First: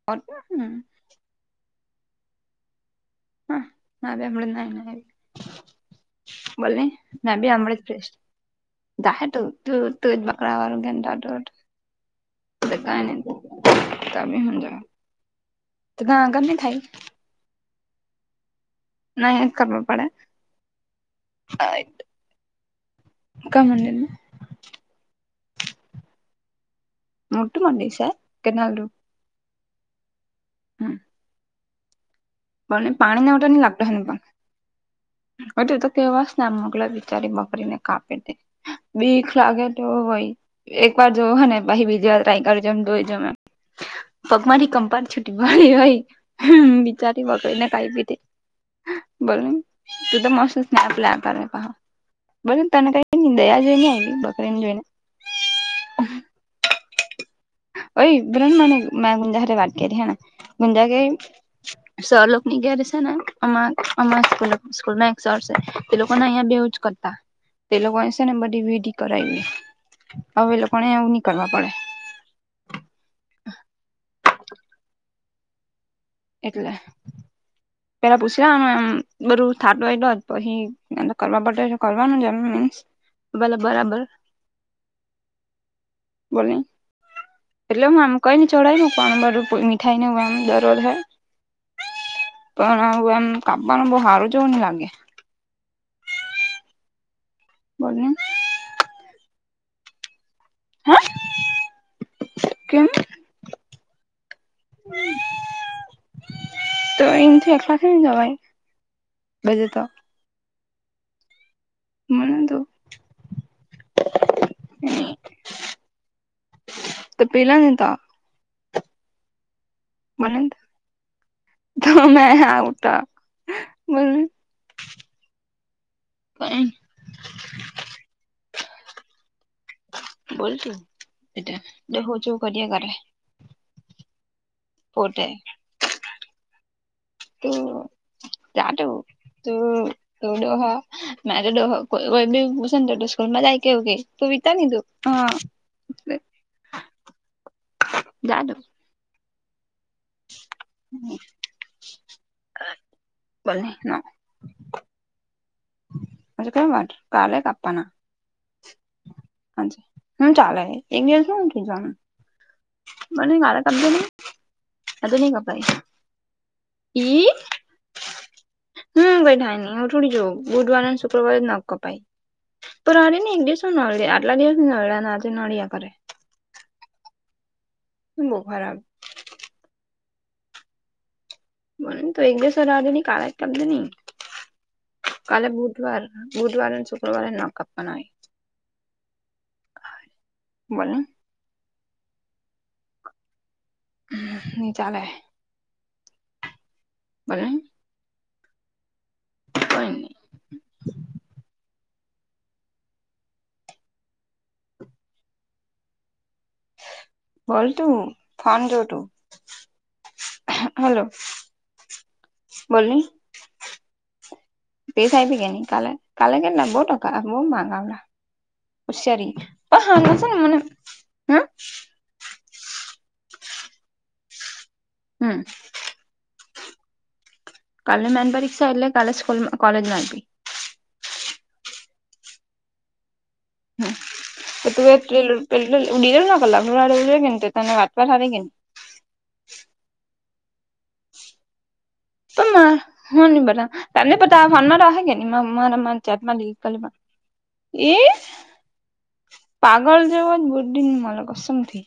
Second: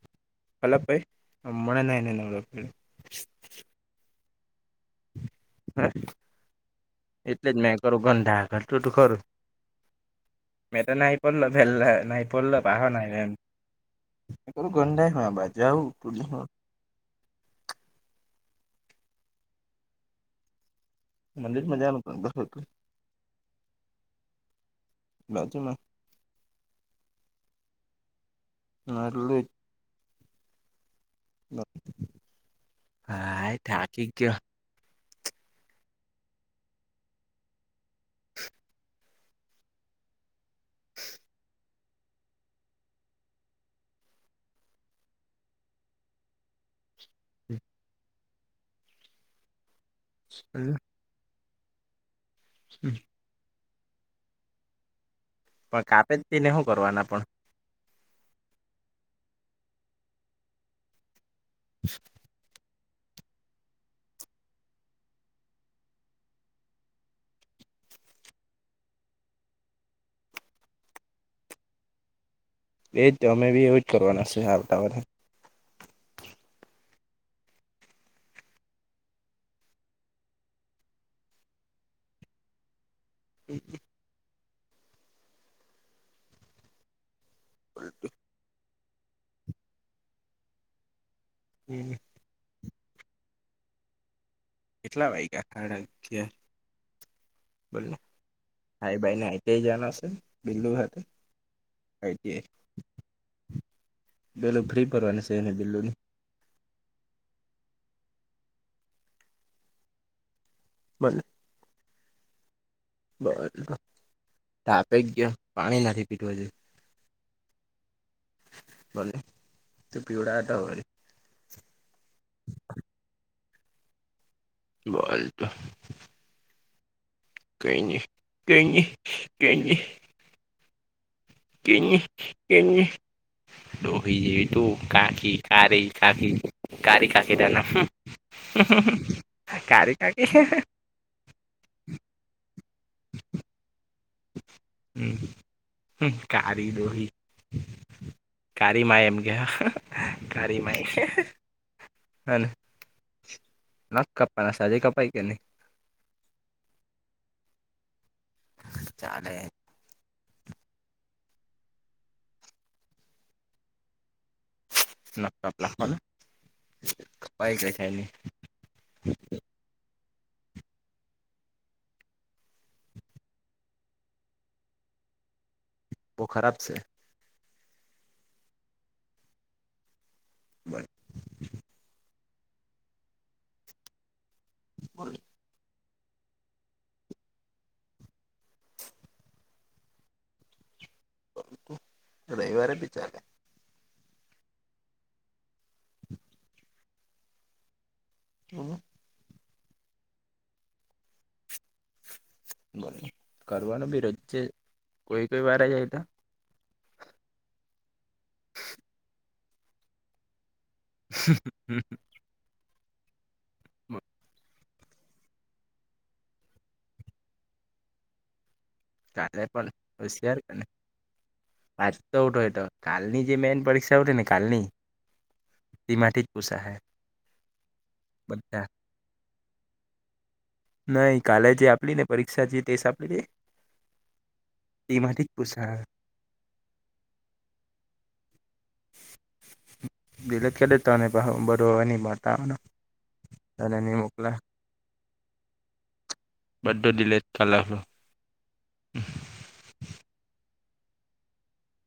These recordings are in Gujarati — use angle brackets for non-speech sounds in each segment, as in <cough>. <inaudible> <unintelligible> હા આવ્યા વૃંદાના ઘરે. હે. બોલને મે બી હમણાં જ ફેશ કરતું તું ખરું મેં તો નાહી પડલો પેલા નાહી પડલો પાહો નાહ્યો એમ પેલું ગંધાય આ બાજુ આવું <unintelligible> <unintelligible> <unintelligible> નય ખબર પડે. મંદિર માં જવાનું પણ હતું <unintelligible> <unintelligible> <unintelligible> <unintelligible> હમ. <unintelligible> મને પાણી ને હા વધાર એ નહીં લાગતો હને થાકી પણ. ગયો હું તો કેવા સ્નેપ મોકલસ બિચારી બકરી ને કાપે બીખ લાગે તો હોઈ એક વાર જો હ ને પછી બીજી વાર ટ્રાય કરજો એમ જોઈ ટ્રાય કરજો હૈ તોહી જમે. પગમાથી કંપન મારી છૂટી હોય. હમ્મ ભી ચારી વગર ને કઈ બી તે બોલને. તું તો મસ પણ સ્નેપલ એપાર બ તને કઈ દયા જોઈ ને આવી બકરે ને જોઈ ને. પણ કાપે જ ને કરવાના પણ ઓહી બ્રહ્મનું મે ગુંજા હરે વાટકે હેના ગુંજા કે સર લોકો ની ઘરે છે ને અમાં એમાં સ્કૂલમાં એક સર છે. તે લોકોને અહીં બેવું જ કરતા તે લોકો એ છે ને બધી વિધી કરાવી હવે લોકોને એવું નહી કરવા પડે. એજ તમે એવું કરવાના છે આવતા વર્હે. એટલે. પેલા પૂછ લવાનું એમ બધું થાટ એ પછી એમ કરવા પડે કરવાનું જમ હમ્મ. બોલો બરાબર બોલી એટલે હું આમ કોઈને ચોઢાયનેું ઉપ મઠાઈ નને ડરર હય. હમ્મ. પણ આવ આમ કાપવાનું બહુ હારું કેટલા વાગ્યા સાડા અગિયાર બોલને. હાઈ ભાઈ નાઈતે જના છે બિલુ હા ખાતે. સાઈતે કેમ પેલું ફ્રી ભરવાની છે એને દિલ્લલો ની. તો એમ તો એક પાસે જવાઈ બીજો તો. બોલ ને. મને તો <unintelligible> થાકી ગયો પાણી નથી પીધુ હજુ. તો પીલોને તો બોલને. તું બોલને પીવડાવતો હોય જો મેં આવ તો બોલને. બોલ તો. અહીં કઈ નહીં કઈ નહીં કઈ નહીં. બોલતે બેટા જો હોતિયો કર્યાં કરે. દોહી જે તું પોતે કાકી કારી કાકી કારી કાકી તો તને જાટો હમ્મ કારી કાકી છે. નારિયલ દોહો કોઈ કોઈ ભી મસ્ત જેને તો તો સ્કૂલમાં જાય કેવું કે તુંએ વિજ્ઞાન લીધું. હમ હા. કારી જા દો. કારીમાં એમ ગયા. કારી મેં હે હે ને બોલ ના નથ કપ પણ આ સાદે કપાએ કે નહીં? હ તો કંઈ વાત કાલે કાપવાના. ચાલે. હું ચાલે એક દિવસ હું થય જવાનું. <unintelligible> આતો ની કપ કાપાય. ઈ જે થાય ની. હમ કાઈ થાય નય હું થોડી જોવ બુધવારે અને શુક્રવારે જ નખ કપાય. પણ આ એક દિવસ નળે છે આટલા દિવસની નળ્યા આજે નળિયા કરે. બોવ ખરાબ છે. હું બોવ ખરાબ? <inaudible> પણ એક દિવસ રેવા નઈ કાઢે જ કાપજે ની. પણ કાલે બુધવાર બુધવારે અને શુક્રવારે નખ કાપવાના હોય. બોલ ને પરંતુ રવિવારે બી ચાલે. નય ચાલે. <inaudible> બોલો ને. તમે કઈ નય. કરવાનો બી રોજે જ કોઈ કોઈ વાર આય જાય તો પરંતુ <unintelligible> <inaudible> બોલ ને ટેસ્ટ આપી કે નય કાલે કાલે કેટલાક બોવ ટકા આયા બોલ માનવના કાલે પણ હોશિયાર કને <unintelligible> <unintelligible> કાલની જે મેન પરીક્ષા હતી ને કાલની હમ. તેમાંથી જ પૂછા હે. કાલેની મેન રિક્ષા એટલે કાલે સ્કૂલમાં કોલેજમાં હતી. નઈ કાલે જે આપેલી ને પરીક્ષા જે ટેસ આપી દે. હ તો તુંએ પૂછાય <unintelligible> <unintelligible> બધો એની માત. <unintelligible> બરા તને પણ તો આ ફોનમાં <unintelligible> કાલે આપણું એ પાગલ જેવો જ બુદ્ધિ નઈ મલે કસમથી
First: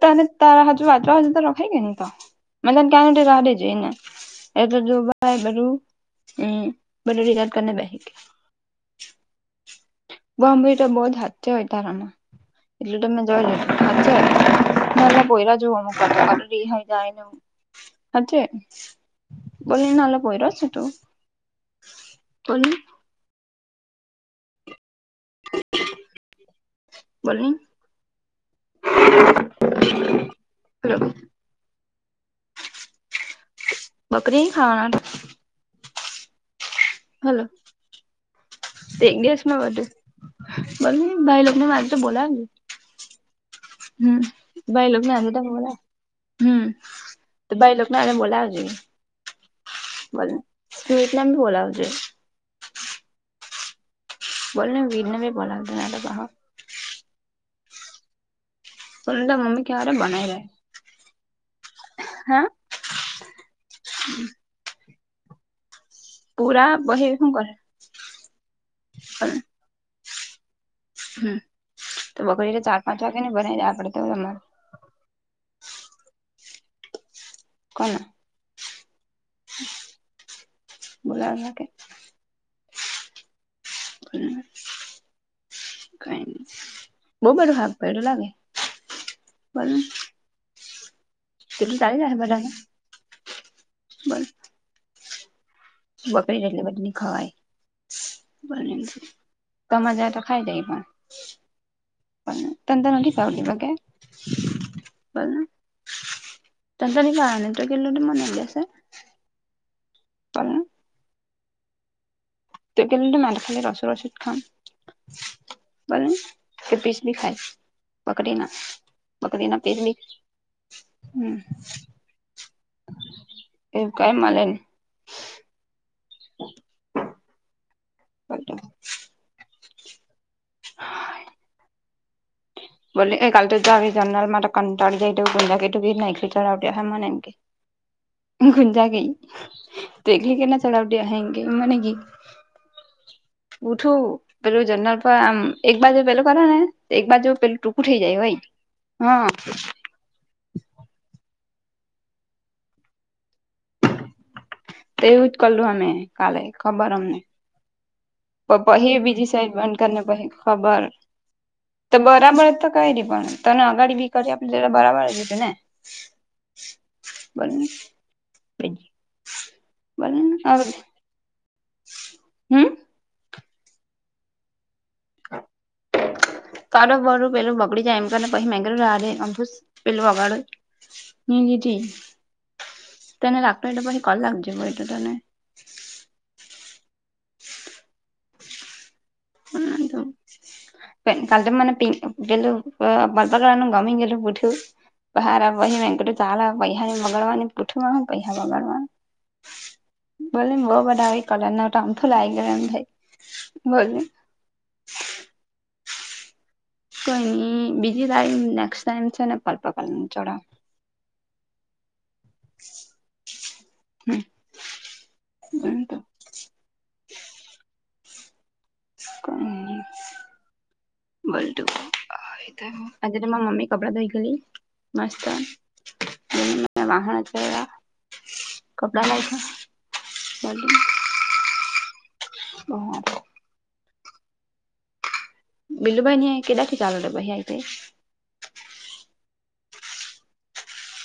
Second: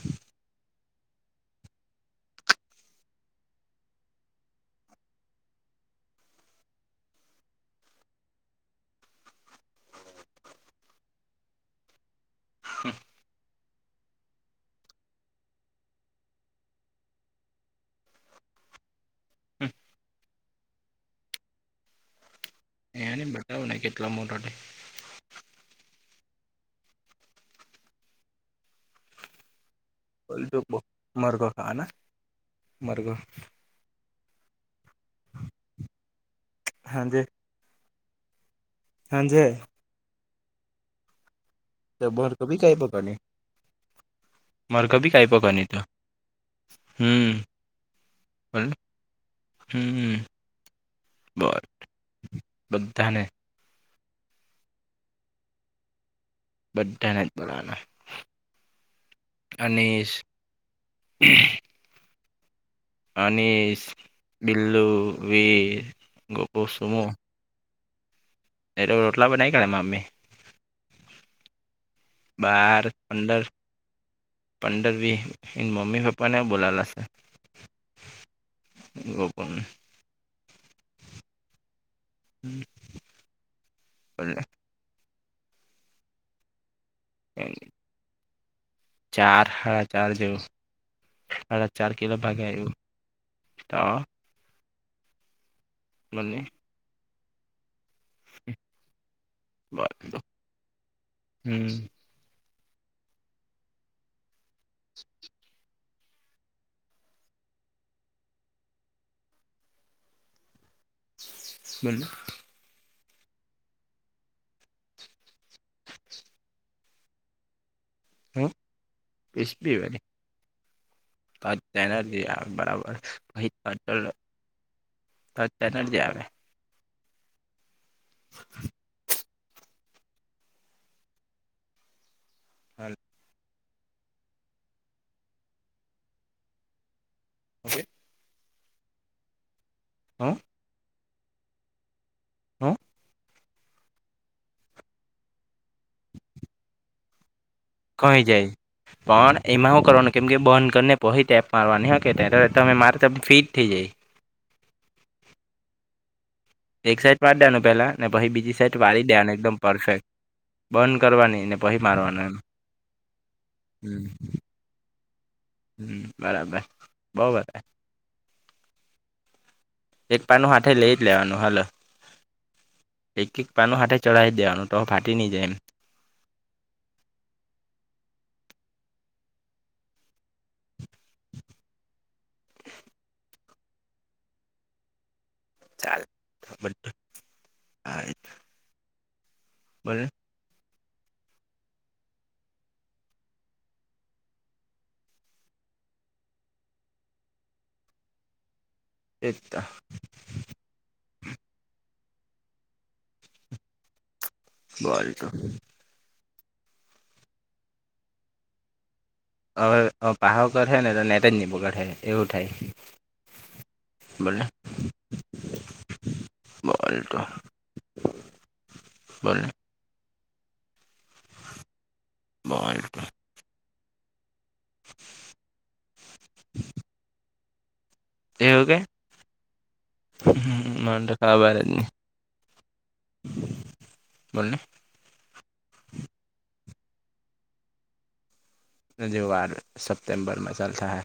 તને તારા તુ વાચવા હોય ત્યારે લખે કે ની તો મને તો ક્યાં રવા દેજે અહીંયા <unintelligible> હમ બધું રિચાર્જ કારીને બેહી ગઈ. <unintelligible> હોય તારામાં એટલું તો મેં જોયલું હ નાનલા પોયરા જેવું કરતો રિહાઈ જાય ને હાચી વાતને બોલને નાનલો પોયરો છે તું. બોલ ને. <unintelligible> બોલ ને બોલ તું બોલ મરઘો ખાના મરઘો? બકરી નઈ ખાવાના હાજે. હલો એક દિવસમાં બધે <unintelligible> <unintelligible> હમ મરઘો ભાઈલોગને બી કાઈ આજે તો પકડની <unintelligible> હમ હમ તો ભાઈ લોકોને આને બોલાવજે, હમ બોલને તું એકલા ને બોલ બોલાવજે, બધાને, બોલને વીર નો બી કોલ આવતો પાહો, બધાને બોલાના, તા મમ્મી કયારે બનાઈ રહે હા, અનીશ, બિલ્લું, વીર, ગોપુ પુરા સુમો પહી હું કર, એ તો રોટલા બનાઈ કરે મમ્મી, હમ તો બપોરે તો ચાર પાંચ વાગે ને બનાઈ જવા પડે ને તમારે, પંડરવી એન મમ્મી પાપાને બુલાલા છે. કોના, ગોપન, બોલાલા કે, <unintelligible> કઈ ની બોબધુ હાફ કયરુ લા મે, ચાર હાડા ચાર જેવો, સાડા તેટલું ચાર ચાલી જાહે કિલો ભાગે બધાને આયવુ તો, બગડી મને જાય એટલે બધી ની ખવાય. તમાર જે તો ખાઈ જાય એ હમ પણ, તનત નથી ભાવતું તો કે, તનત ની લેવાના તે કીઘલુ તો મને કેસે, તન, બોલની, <unintelligible> બીખાય બકરી ના બકરીના પેલી, ત તન જ આ બરાબર, એવું કઈ મલે <unintelligible> <unintelligible> હા, બોલી એ કાલે તો જાવી જર્નલ મા કંટાળી જાયું કે તું ના ચડ્યા હ મને એમ કે, <unintelligible> <unintelligible> મને કેઇ, હુ, ઉઠું પેલું જરનલ પર આમ એક બાજુ પેલું કરે ને એક બાજુ પેલ, ખોવાઈ જાય, પણ એમાં હું કર, કેમ કે બંધ કરીને પહી એપ મારવાની હો કે ત્યારે તમે મારે તમ ફિટ થઈ જાય. એવું જ કરેલું અમે, કાલે ખબર એક અમને સાઈડ મારી દેવાનું પેલા ને પછી પ બીજી સાઈડ પહી વાળી બીજી દેવાનું એકદમ સાઈડ બંધ કરી ને પરફેક્ટ પહી, ખબર બંધ કરવાની ને પછી તો મારવાનું એમ બરાબર તો કઈ રી પણ તને અગાડી હમ બી કરી આપલી, એ બરાબ જ ને, હમ બરાબર બો.. વ બને એક પાનું હાથે લઈ જ લેવાનું હાલ હમ એક-એક, પાનું હાથે ચઢાઈ જ દેવાનું તો ફાટી નિ જાય એમ, <inaudible> કાતો બધું પેલું બગડી જાય એમ કરીને પસી મે કરું રાદે અમથું પેલું વગાડ, હ જીજી તને લાગતું ઓયતો પછી કલ લાખ જે પહિ તો તને, ચાલ બધ આ <inaudible> પ કાલ તો મને પે પેલું બ બલપન નું ગમી ગેલુ પુઠું. પણ હારા પહિ મે કયરુ ચાલ અવે પૈહા ને મંગળવાર ને બુધવાર ને પૈહા ની બગાડવાની. એજ તો. બોલની બો બધા એ કલર ના ઉતા અમથું લાવાય ગીયુ એમ થાય, બોલની. ભારિકામ. કયની બીજી ટાઈમ નેક્સ્ટ ટાઈમ છે ને પર્પલ અવે કલરનું અવ ચડાવ પહું કરહે ને ત નેટ જ ની પકડ હે. એવું થાય. બોલને. બોલ તો. બોલને કયની બોલ તું આય તો બોલ આજ મારા મમ્મી કપડા ધોઈ ગયેલી મસ્ત વાહણા ચોયરા. એવું કે? મને તો ખબર જ ની. બોલની. બીલુ ભાઈની આય કેદાથી ચાલુ તો પહિ આઈ ટી આઈ? અજુ વાર સપ્ટેમબરમાં ચાલ થાહે.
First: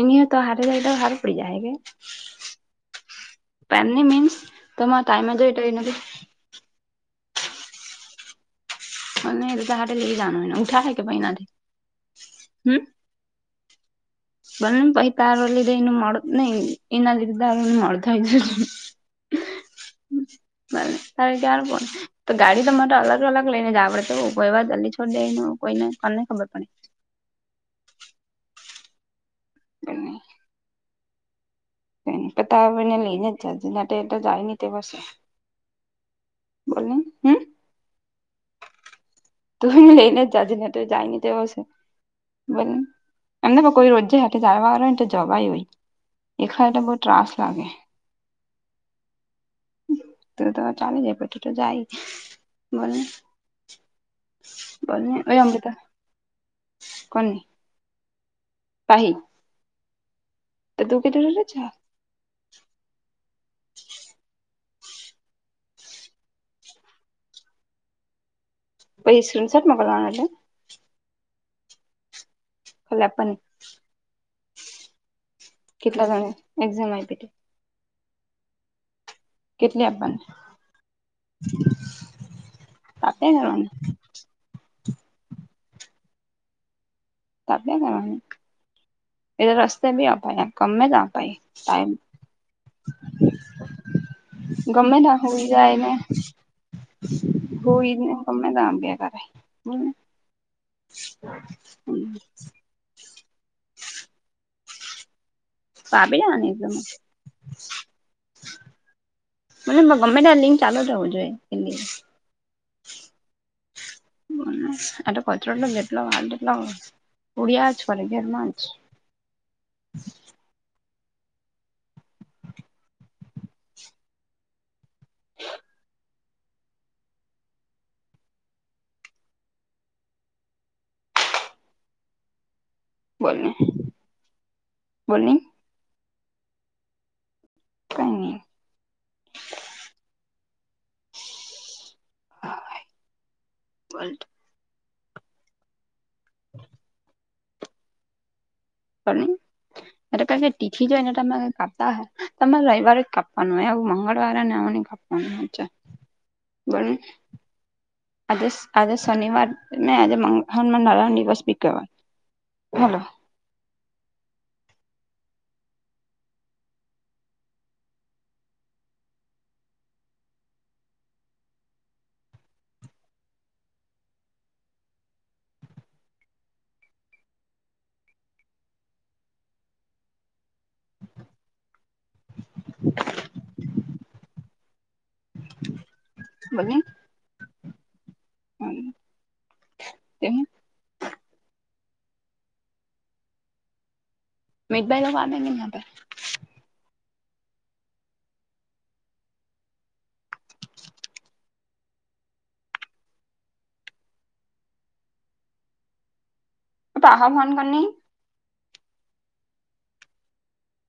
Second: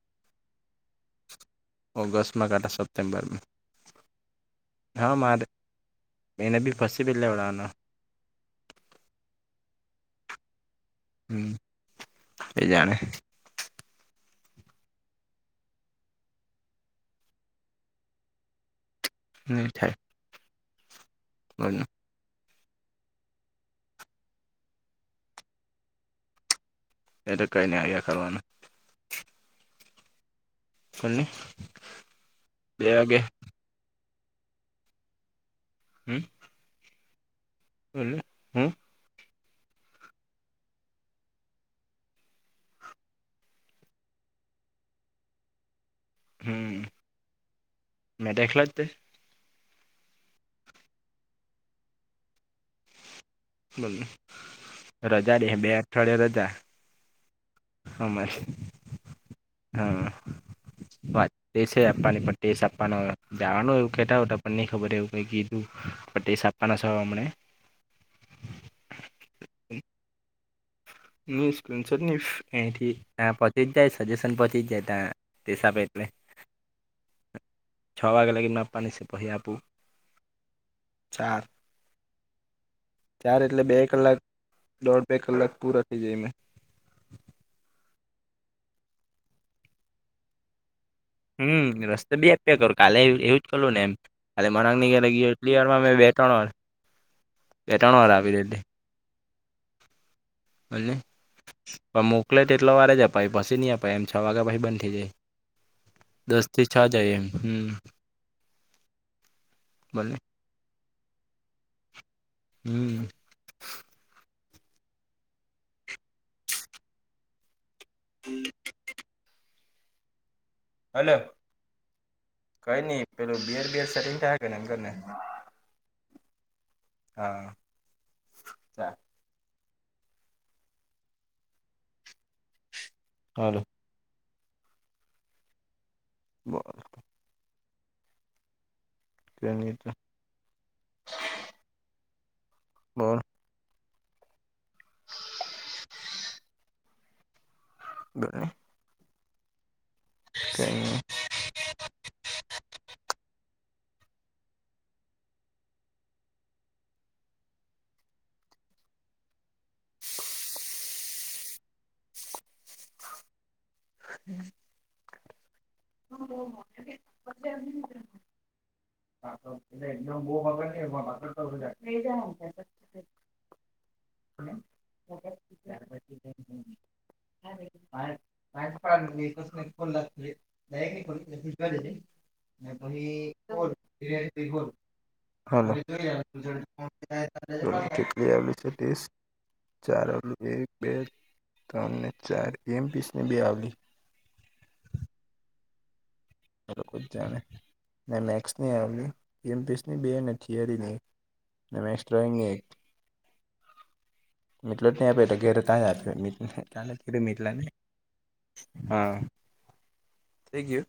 એની હેત હાતે રેય તો હારુ પડી જાહે કે? ઓગસ્ટ માં કાટા સપ્ટેમ્બર માં પેમની મીન્સ તમારે હા ટાઈમે જ મારે જોઈતું ઓય ત એને બી ફસ સીપ જ લેવડાવાનો. અને <unintelligible> લેય જાવાનું ઉઠા હૈ? હમ્મ, એ જાણે. બોલને પહિ તાર લીધે એનુ મોળું નઈ એના લીધે તારું ની મોળું થાય. ની થાય. બોલનું <unintelligible> તો ગાડી તમારે અલગ અલગ લઈને જાવા પડે તેવું કોઈ વાર જલ્દી છોડ દે ને એવું કોઈને કોને ખબર પડે. એ તો કઈ ની આવ્યા કરવાનું. બંને. ખોલની. પતાવી ને એને લેઈને જ જાજે નેટો એતો જાય ની તેવો સે. હમ્મ? બોલની, હમ્મ? બોલને, હું? તું એને લેઈને જ જાજે ને તો જાયની તેવો સે. બોલની એમની પણ કોઈ રોજે હાતે જાવા વારુ ઓય નેતો જવાય બી. એખલા તો હમ બો ત્રાસ લાગે. મેં તો એકલો જ તે તું તા ચાલી જાય પછી તો જાયજ. બોલની. બોલની, રજા દે હૈ બે અમૃતા અઠવાડિયા રજા. કોની? અમારી. પાહી? હા, તો તું વા કીધું તે સે પછી આપાની પણ ટેસ આપાનો. જવાનું એવું કેતા પણ નઈ ખબર એવું કઈ કીધું પણ ટેસ્ટ આપવાનો સે હમને. પહિ સ્ક્રીનશોટ મોકલવાનો ને? ખાલી આપણને <unintelligible> એટલે કેટલા જણા એ એક્ઝામ આપીતી છ વાગે લગીન આપવાની છે પહી આપું કેટલી આપવાની ચાર આપ્યા ચાર એટલે બે કલાક દોડ બે કલાક પૂરા થઇ જાય એમને આપ્યા કરવાની એ તો રસ્તે આપાય ગમે તે હમ રસ્તે બી અપ્યા કરું કાલે એવું જ કરું ન <unintelligible> ત્રણ વાર હોયને બે ત્રણ ગમે વાર આપી દીધી ત્યાં આપીયા કરાય હને પણ મોકલે તેટલો વાર જ અપાય પછી નહી અપાય છ વાગ્યા પશી બંધ થઈ જાય તો આપી દસ દેવાની થી છ એક્ઝામ જાય એમ મને બોલને ગમે તા લિંક ચાલુ જવું જોઈએ કે હમ <unintelligible> <unintelligible> હલો કઈ નહી પેલું બિર બિર <unintelligible> હા ચાલ બોલને હાલો બોલને <unintelligible> કય ની <unintelligible> બોલ <unintelligible> <unintelligible> <unintelligible> બોલને ખબર નહી <unintelligible> કઈ નઈ તમારે રવિવારે જ કાપવાનું હોય આવું મંગળવારે ને આવું ની કાપવાનું હોય છે બોલને આજે આજે શનિવારને આજે મગ હનુમાન દાદાનો દિવસ બી કેવાય હલો હ <unintelligible> <unintelligible> <unintelligible> <unintelligible> <unintelligible> <unintelligible> હાલો બોલને કેટલી આવેલી છે <unintelligible> ત્રણ ને ચાર એમ પીસ ને બે આવેલી મીત ભાઈનુ હાલેને <unintelligible> <unintelligible> <unintelligible> ડ્રોઈગે એટલો જ નહી આપે તો ઘેરે ત્યાં જ આપ ત પાહા ફોન મીટલા નને <inaudible> કરની હા થય ગિયું